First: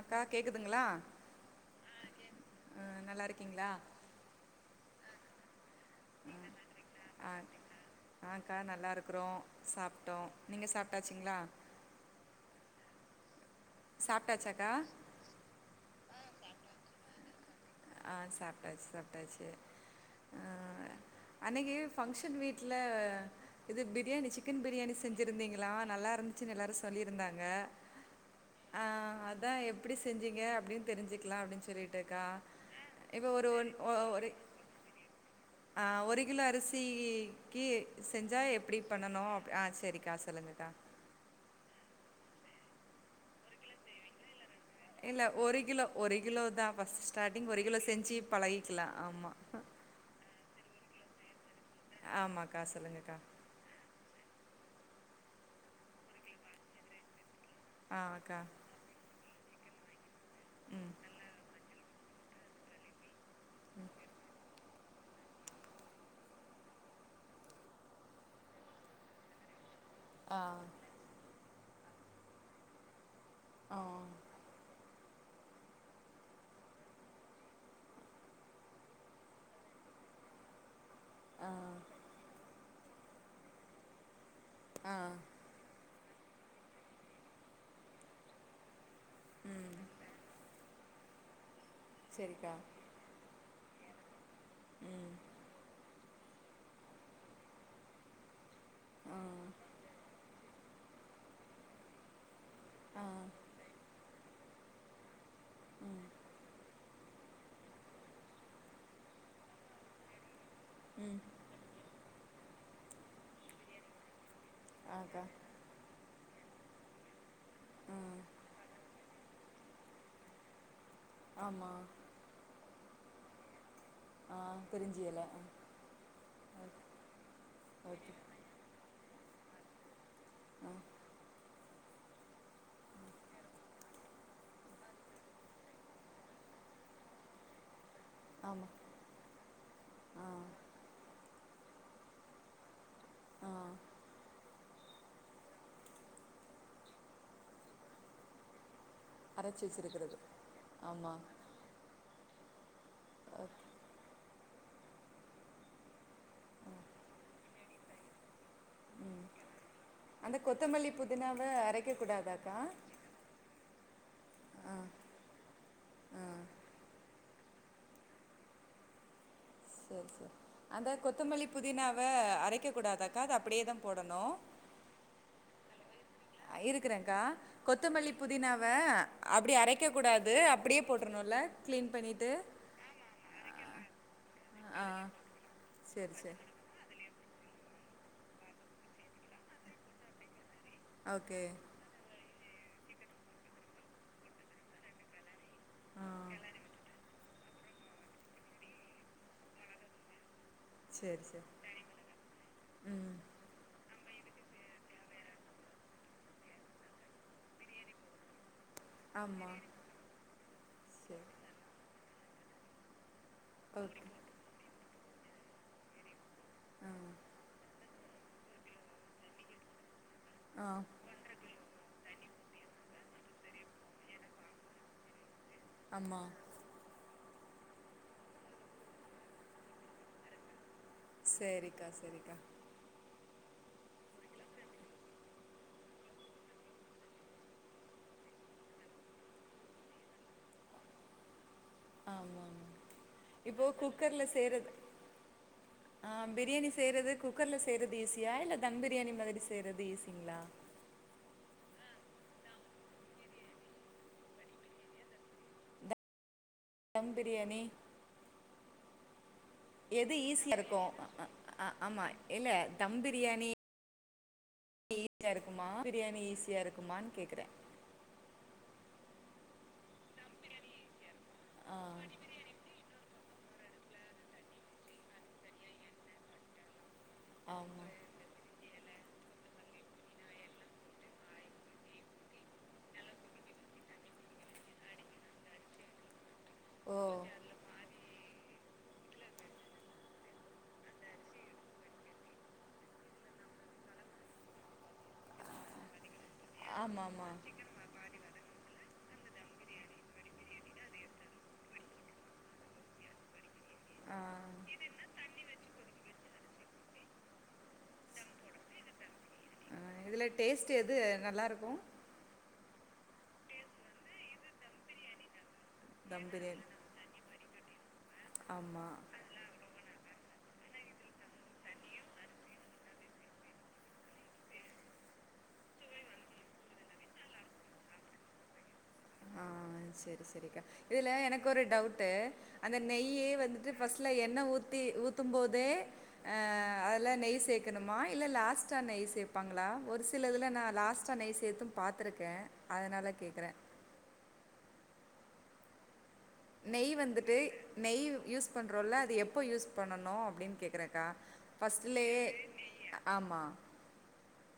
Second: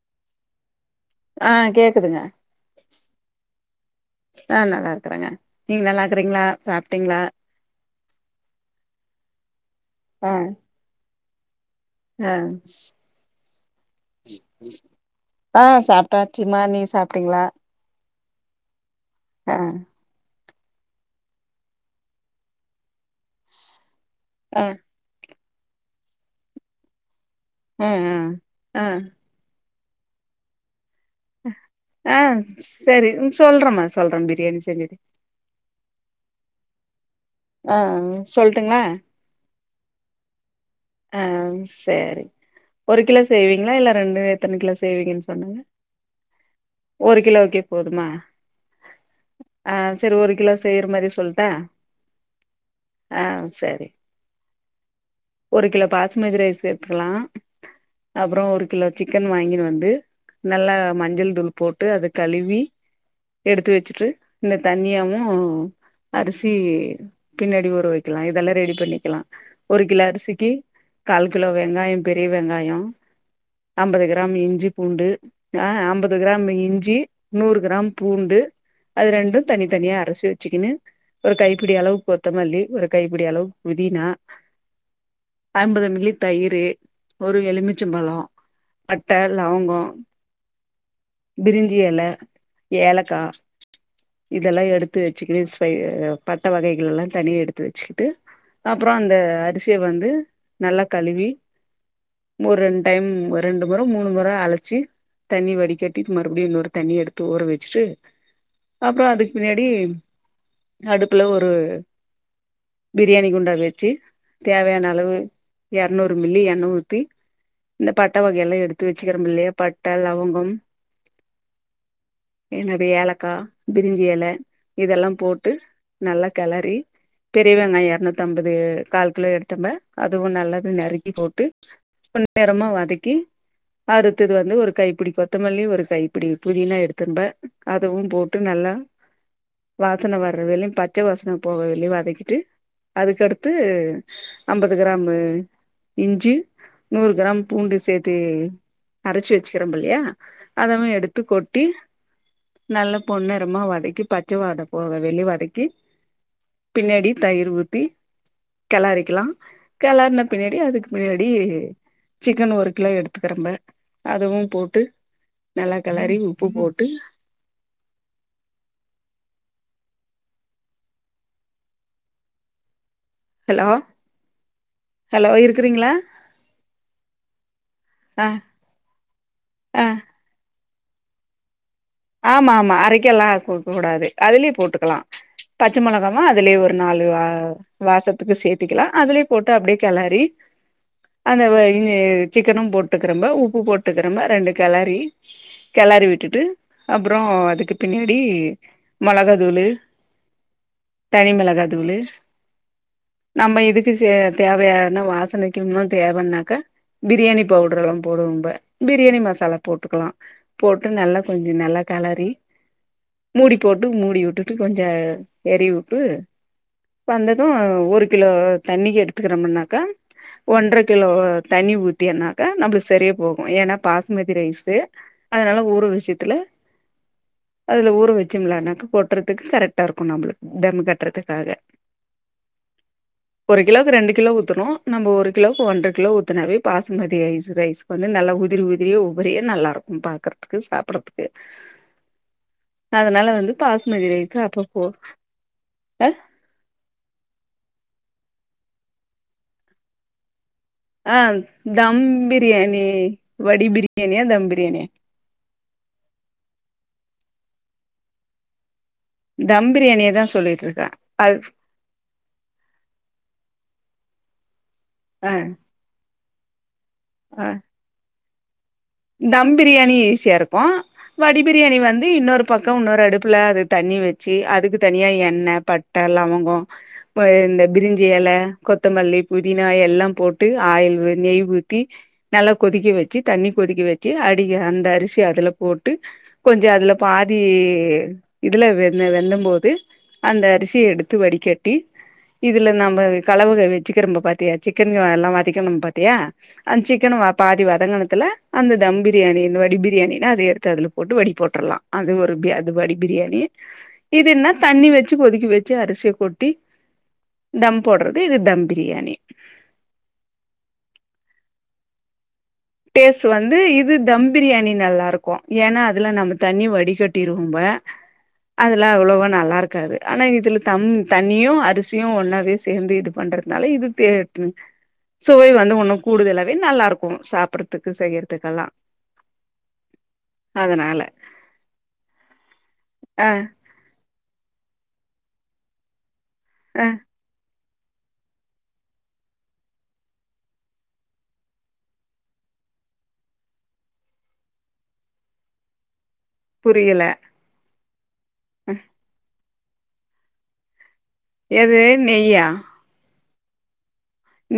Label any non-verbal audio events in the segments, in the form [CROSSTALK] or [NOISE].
அக்கா கேக்குதுங்களா ஆஹ் கேக்குதுங்க அஹ் நல்லா இருக்கீங்களா ஆஹ் நல்லா இருக்கறேங்க நீங்க நல்லா இருக்கறீங்களா சாப்பிட்டீங்களா ஆ ஆக்கா நல்லா இருக்கிறோம் சாப்பிட்டோம் நீங்க சாப்பிட்டா சிங்களா ஆஹ் சாப்பிட்டாச்சாக்கா ஆ சாப்டாச்சிமா நீ சாப் அப்டிங்களா ஆ சாப்பிட்டாச்சு சாப்ப ப்டாச்சு ஆ அன்னக்கி ஃபங்க்சன் வீட்டுல இது பிட் பிரியாணிசிக்கன் ஆ பிரியாணி செஞ்சிருந்தீங்கல்லா எலாம் நல்லா இருந்துச்சு எல்லாரும்சொலிருந்தாங்க ஹம் ஹ் ஆஹ் எப்டி செஞ்சீங்க அப்டின்னு தெரி்சிக்கலாம் அப்டின்னு சொல்லிடே ஆ கா சரி உ சொல்றேமா சொல்றே பிரியாணி செஞ்சது ஆஹ் ஒரு கிலோ அரிசி கி ஆ செஞ்சா எப்டி சொல்ட்டுங்களா பண்ணனும் ஆ செ செரிக்கா சொல்லுங்ககா ஆஹ் சரி ஒரு கிலோ செய்வீங்களா இல்ல ரெண்டு பேத் இல்ல ஒரு கிலோ ஒரு கிலோ தான்ஃபஸ்டு ஸ்டார்டிங் கிலோக்கே ஒரு கிலோ போதுமா செஞ்சு பழகிக்கலாம் ஆமா ஆ சரி ஒரு கிலோ செய்யற மாரி சொல்லிட்டா ஆமாக்கா சொல்லுங்கக்கா சரி ஒரு கிலோ பாஸ்மதி ரைஸ் சேத்துகலாம் ஆ அக்கா அப்பறம் ஒரு கிலோ சிக்கன் வாங்கினு வந்து நல்லா ம் மஞ்சள் தூள் போட்டு அத கழுவி எடுத்து வச்சிட்டு இந்த தண்ணியாவும் அரிசி பின்னாடி ஊற வக்கலாம் இதெல்லாம் ரெடி பண்ணிக்கலாம் ஒரு கிலோ அரிசிக் ஆ கி கால் கிலோ வெங்காயம் பெரிய வெங்காயம் ஆ அம்பது கிராம் இஞ்சி பூண்டு ஆஹ் அம்பது கிராம் இஞ்சி நூறு கிராம் பூண்டு அது ரெண்டும் தனி தனியா அரச்சி வச்சுக்கனு ஒரு கைப்பிடி ஆ அளவுக்கு கொத்தமல்லி ஒரு கைபிடி அளவு புதினா ஆஹ் ஐம்பது மில்லி தயிறு ஒரு எலுமிச்சம்பழம் பட்ட ம் லவங்கம் பிரியா ஞ்சிஎல சரிக்கா ஏலக்காய் இதெல்லாம் எடுத்து ம் வச்சுக் [UNINTELLIGIBLE] பட்ட வகைகள் எல்லா தனியா எடுத்து வச்சுக்கிட்டு அப்ற அந்த ஆ அரிசிய வந்து நல்லா கழுவி ஒரு ரெண்டு ஆ டைம் ஒரு ரெண்டு முற மூணு முற அழச்சு தண்ணி ம் வடிகட்டிட்டு மறுபடியு இன்னொரு தண்ணி எடுத்து ஊற வச்சிட்டு அப்றோ அதுக்கு பின்னாடி அடுப்புல ஒரு பிரியாணி குண்டா வச்சு தேவையான அளவு ஆக்கா எரநூ று மில்லி எண்ணெ ஊத்தி இந்த பட்ட ம் வகை எல்லா எடுத்து வ ச்சுருக்கிறோ இல்லையா பட்ட லவங்கம் ஆமா என்னது ஏல க்கா பிரிஞ்சி எல ஆ பிரிஞ்சி இதெல்லா எல ஆ போட்டு நல்லா கெளறி பெரிய வெங்காயோ ஓகே எரநூத்தம்பது கால் கிலோ எடுத்தம்ப அதுவு நல்லாவே ஆ நறுக்கி போட்டு கொஞ்ச நேரமா வதக்கி அடுத்தது வந்து ஒரு கைப்பிடி கொத்தமல்லி ஒரு கைப்பிடி புதினா எடுத்தும்ப அதுவு போ ட்டு ஆமா நல்லா வாசன ஆ வர்ற வலயு பச்ச வாசன போவளியு வதக்கிட்டு ஆ அதுக்கடுத்து அம்பது கிராமு இஞ்சி நூறு கிராம் பூண்டு சேத்து அரைச்சு அரச்சு வச்சுக்கிறோம் இல்லையா வச்சிருக்கிறது அதமே ஆமா எடுத்து கொட்டி நல்ல பொன்னிறமா வதக்கி பச்ச வாட போக வெளி வதக்கி பின்னாடி தயிர் ஊத்தி கெளறிக்கலா கெளறுன அந்த பின்னாடி அதுக்கு கொத்தமல்லி மின்னாடி புதினாவ அரைக்க சிக்கன் கூடாதாக்கா ஒரு கிலோ எடுத்துக்கிறம்ப அதுவும் போட்டு நல்லா கெளறி உப்பு போட்டு செரி செரி அதா கொத்தமல்லி புதினாவ அரைக்க கூடாத க்கா அது அப்படியேதா போடணு குறீங்களா இருக்கறேன்க்கா கொத்தமல்லி ஆ புதினாவ அப்டி அரைக்க ஆ கூடாது அப்டியே போட்ருணுல ஆமா ஆமா அரைக்க எல்லாம் கு கூடாது அதுலயே ஆ போட்டுக்கலா பச்ச சரி மொளகாவு சரி அதுலயே ஒரு நாலு ஆ வாசத்துக்கு சேத்திக்கலா அதுலயே போட்டு அப்டியே கெளறி ஓகே அந்த அ இது சிக்கனும் போட்டுக்கிறம்ப உப்பு போட்டுக்கிறம்ப ரெண்டு கெளறி ஆ கெளறி விட்டுட்டு அப்புறோம் அதுக்கு பின்னாடி மொளகாதூளு சரி தனி சரி மிளகாதூளு ம் நம்ம இதுக்கு தேவையான வாசனைக்கு இன்னும் தேவைனாக்கா பிரியாணி பவுடர் எல்லாம் போடுவோம் நம்ம பிரியாணி ஆமா மசாலா போட்டுக்கலா போட்டு நல்லா சரி நல்ல கெளரி மூடி போட்டு ஓகே மூடி வுட்டுட்டு கொஞ்சம் எ எரிய உட்டு வந்ததும் ஒரு ஒரு கிலோ தண்ணி எடுத்துக்கிறோமுனாக்கா ஆ ஒன்ற கிலோ தண்ணி ஊத்தி ஊத்தினாக்கா நம்மளுக்கு சரியா போகும் ஏன்னா பாஸ்மதி ரைஸ்சு அதனால ஊற வெச்சு ஆமா அதுல ஊற வச்சும்லானாக்க கொட்டுறதுக்கு கரெக்டா இருக்கும் நம்மளுக்கு தம் கட் சரிக்கா சரிக்கா ஒரு கிலோக்கு ரெண்டு கிலோ ஊத்தணும் நம்ம ஒரு கிலோவுக்கு ஒன்ற கிலோ ஊத்தினாவே பாசுமதி ஐஸ் ரைஸ் வந்து நல்லா உதிரி உதிரியே உபரியா நல்லா இருக்கும் பாக்கறதுக்கு சாப்ற சாப்புட்றத்துக்கு ஆமா இப்போ பாசுமதி குக்கர்ல ரைஸ் செய்றது அப்பப்போ அ ஆ பிரியாணி செய்றது குக்கர்ல செய்றது ஈசியா இல்ல தம் பிரியாணி மாதிரி செய்றது ஈசிங்களா அ தம் பிரியாணி வடி பிரியாணியா தம் பிரியாணியா தம் பிரியாணி தம் பிரியாணிய எது தான் ஈஸியா சொல்லிட்டு இருக்கு இருக்கேன் அ அது அ ஆமா இல்ல தம் பிரியாணி ஈஸியா ஆ இருக்குமா பிரியாணி ஈஸியா ஈஸியா இருக் குமான்னு ஆ கேட்குறேன் தம் பிரியாணி ஈஸியா இருக்கு வடி ஆ பிரியாணி வந்து இன்னொரு பக்க இன்னொரு அடுப்பு தப்புல அது தண்ணி வச்சு அதுக்கு தனியா எண்ணெய் பட்ட லவங்க இந்த ஆமா பிரிஞ்சியல கொத்தமல்லி புதினா எல்லா போட்டு ஆயில் நெய் ஊத்தி நல்லா கொதிக்க வச்சி தண்ணி கொதிக்க வச்சிஅடி அந்த அரிசி அதுல போட்டு கொஞ்ச அதுல ஓ பாதி இதுல வெந்த வெந்தும் போது அந்த அரிசிய எடுத்து வடிகட்டி இதுல நம்ம கலவுக வச்சுக்கிறம்பம பாத்தியா சிக்கன எல்லாம் வதிக்கண பார்த்தியா அந்த ஆமா சிக்கன் ஆமா பாதி வதங்கணத்துல அந்த தம் பிரியாணிய வடி பிரியாணினென்ன அது எடுத்து அதுல போட்டு வடி போட்டுரலாம் அது ஒரு அது வடி பிரியாணி ஆ இது என்னா தண்ணி வச்சு கொதிக்கி வச்சு அரிசியை கொட்டி தம் போடுறது இது தம் பிரியாணி ஆ இதுல டேஸ்ட் எது நல்லா இருக்கும் டேஸ்ட் வந்து இது தம் பிரியாணி நல்லா இருக்கேம் ஏன்னா அதுல தம் நம்ம தண்ணி பிரியாணி வடடிகட்டிடுவேம் பொம்ப [INAUDIBLE] அதுலா ஆமா அவ்வளேவா நல்லா இருக்காது ஆனா இதுல தம் தண்ணியும் அரிசியும் ஒன்னாவே சேர்ந்து இது பண்றதுனால இது தே சுவை வந்து ஒண்ணும் கூடுதலாவே நல்லா இருக்கும் சாப்ப சாப்புறத்துக்கு செய்யறதுக்கெல்லாம் செரி செரிக்கா இதுல எனக்கு ஒரு டவுட் அந்த ஆ நெய்யே வந்து பஸ்ட் லஎன்ன ஊ ஊத்தி ஊத்தும் போதே ஆ ஆ அதெல்லாம் நெய் சேக் சேக்குனமா இல்ல லாஸ்ட்டா நெய் சேபாங்களா ஒரு சில இதுல நான் லாஸ்டா நெய் சேத்தும் பாத்துருக்கேன் அதனால கேக்குறேன் நெய் புரியல வந்துட்டு நெய் யூஸ் பண்றோல அது எப்போ யூஸ் ணணும் அபடின்னு கேக்குற ஆ, எது பஸ்ட்டு லேயே நெய்யா ஆம்மா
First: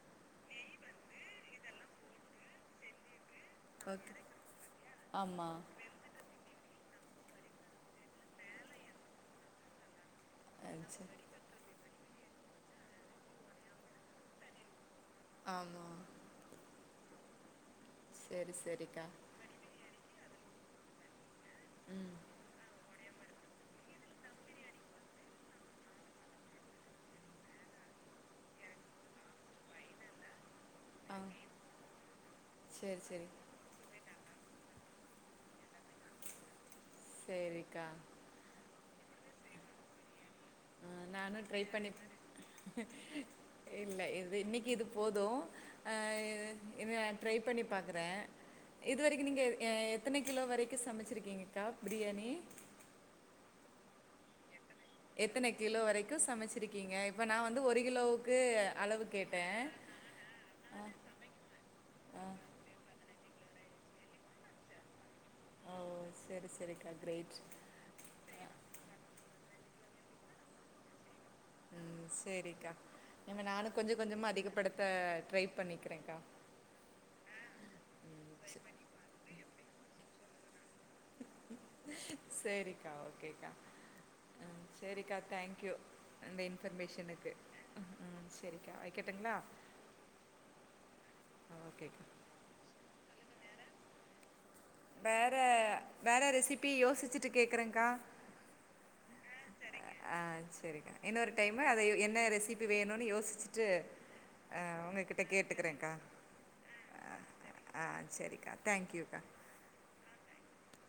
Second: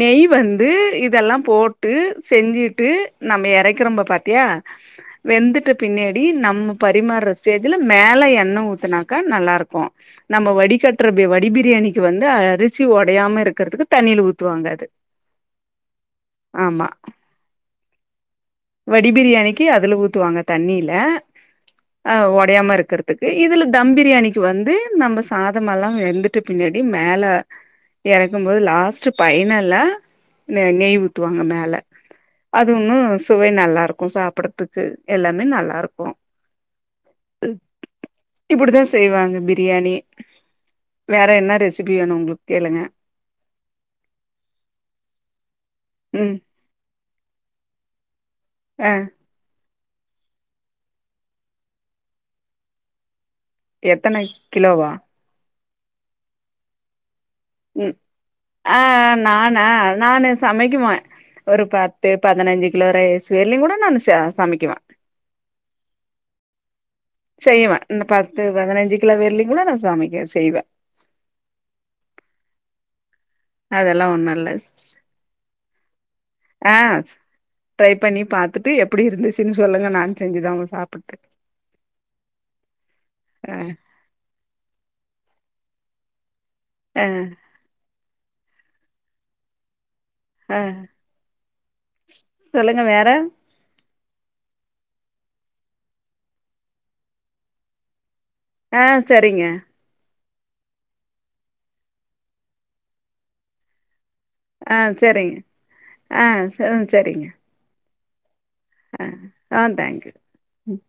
நெய் வந்து இதெல்லாம் போட்டு செஞ்சிட்டு நம்ம இறக்கிறம்ப ஓகே. பாத்தியா ஆமா. வெந்துட்டு பினேடி நம்ம பரிமாற ஸ்டேஜ்ல மேல எண்ண ஊத்தனாக்கா நல்லா யிருக்கும் நம்ம அ வடி சரி. கட்டரபபே வடி பிரியாணி வந்து அரிசி உடையாம இருக்கிறதுக்கு தண்ணில ஊத் துவாங்காது ஆமா அம்மா சரி சரிக்கா. வடி பிரியாணிக்கு அதுல ஊத்துவாங்க தண்ணில ஆ ஆஹ் ஒடையாம இருக்கிறது க்கு இதுல தம் பிரியாணிக்கு வந்து நம்ம சாதமெல்லாம் வெந்துட்ட பின்னாடி மேல இறக்கும் போது லாஸ்ட் பைனல்ல ந நெய் ஆ ஊத்துவாங்க மேல அது சரி ஒன்னும் சரி. ஸ் நல்லா இருக்கோ சாப்பிடறதுக்கு எல்லாமே நல்லா இருக்கோ ஸ் செரிக்கா செய்வாங்க பிரியாணி ஆஹ வேற நானு என்ன ட்ரை ரெசிபி பண்ணிப் வேணு உங்களுக்கு கேளுங்க ம்உ இல்ல இன்னிக்கு இது போது ஹ ம் இத. ட்ரை பண்ணி பாக்குற. ஆ இது வரைக்கு நீங்க. எ எத்தன கிலோ வரைக்கும் சமைச்சிருக்கீங்கக்கா பிரியாணி. எத்தனை. கிலோவா. எத்தன கிலோ வரைக்கு சமைச்சிருக்கீங்க. உம் ஆஹ கேட்டே நானா நானு சமைக்குவ. ஒரு பத்து பதினஞ்சு கிலோ ரைஸ். தெர்லிங் கூட நானு ச சமைக்குவ. ஓ செரி செரிக்கா. கிரேட் செய்யுவ இந்த பத்து பதினஞ்சு கிலோ வெர்லி. கூட நானு சாமிக்க செய்வ. உம் செரிக்கா நீங்க நானும் கொஞ்சோ அதெல்லா கொஞ்சமா ஒண்ணு அதிக படுத்த ட்ரை பண்ணிக்கிறே. ஆஹ ட்ரை பண்ணி பாத்துட்டு எப்படி இருந்துச்சுன்னு சொல்லுங்க நான். செஞ்சிதான்ங்க சாப். சேரிக்கா ஓகேக்கா. ஆ உம் சேரிக்கா தேங்க்யூ. அந்த ஆ இன்பர்மேஷனுக்கு. உஹம். சேரிக்கா வைக்கட்டுங்களா. ஆஹ. ஆஹ ஓகேக்கா. சொல்லுங்க வேற. வேற வேற ரெசிபி யோசிச்சுட்டு கேக்குறேங்க்கா. ஆஹ செரிங்க. ஆஹ சேரிக்கா இன்னொரு டைமு அத என்ன ரெசிபி வேணுன்னு யோசிச்சுட்டு. ஆ, ஆஹ உங்ககிட்ட சேரிங்க கேட்டுக்கிறேங்க்கா ஆஹ ஆ, சேரிங்க. ஆ சேரிக்கா. ஆஹ ஆஹ தேங்க்யூ. ம்.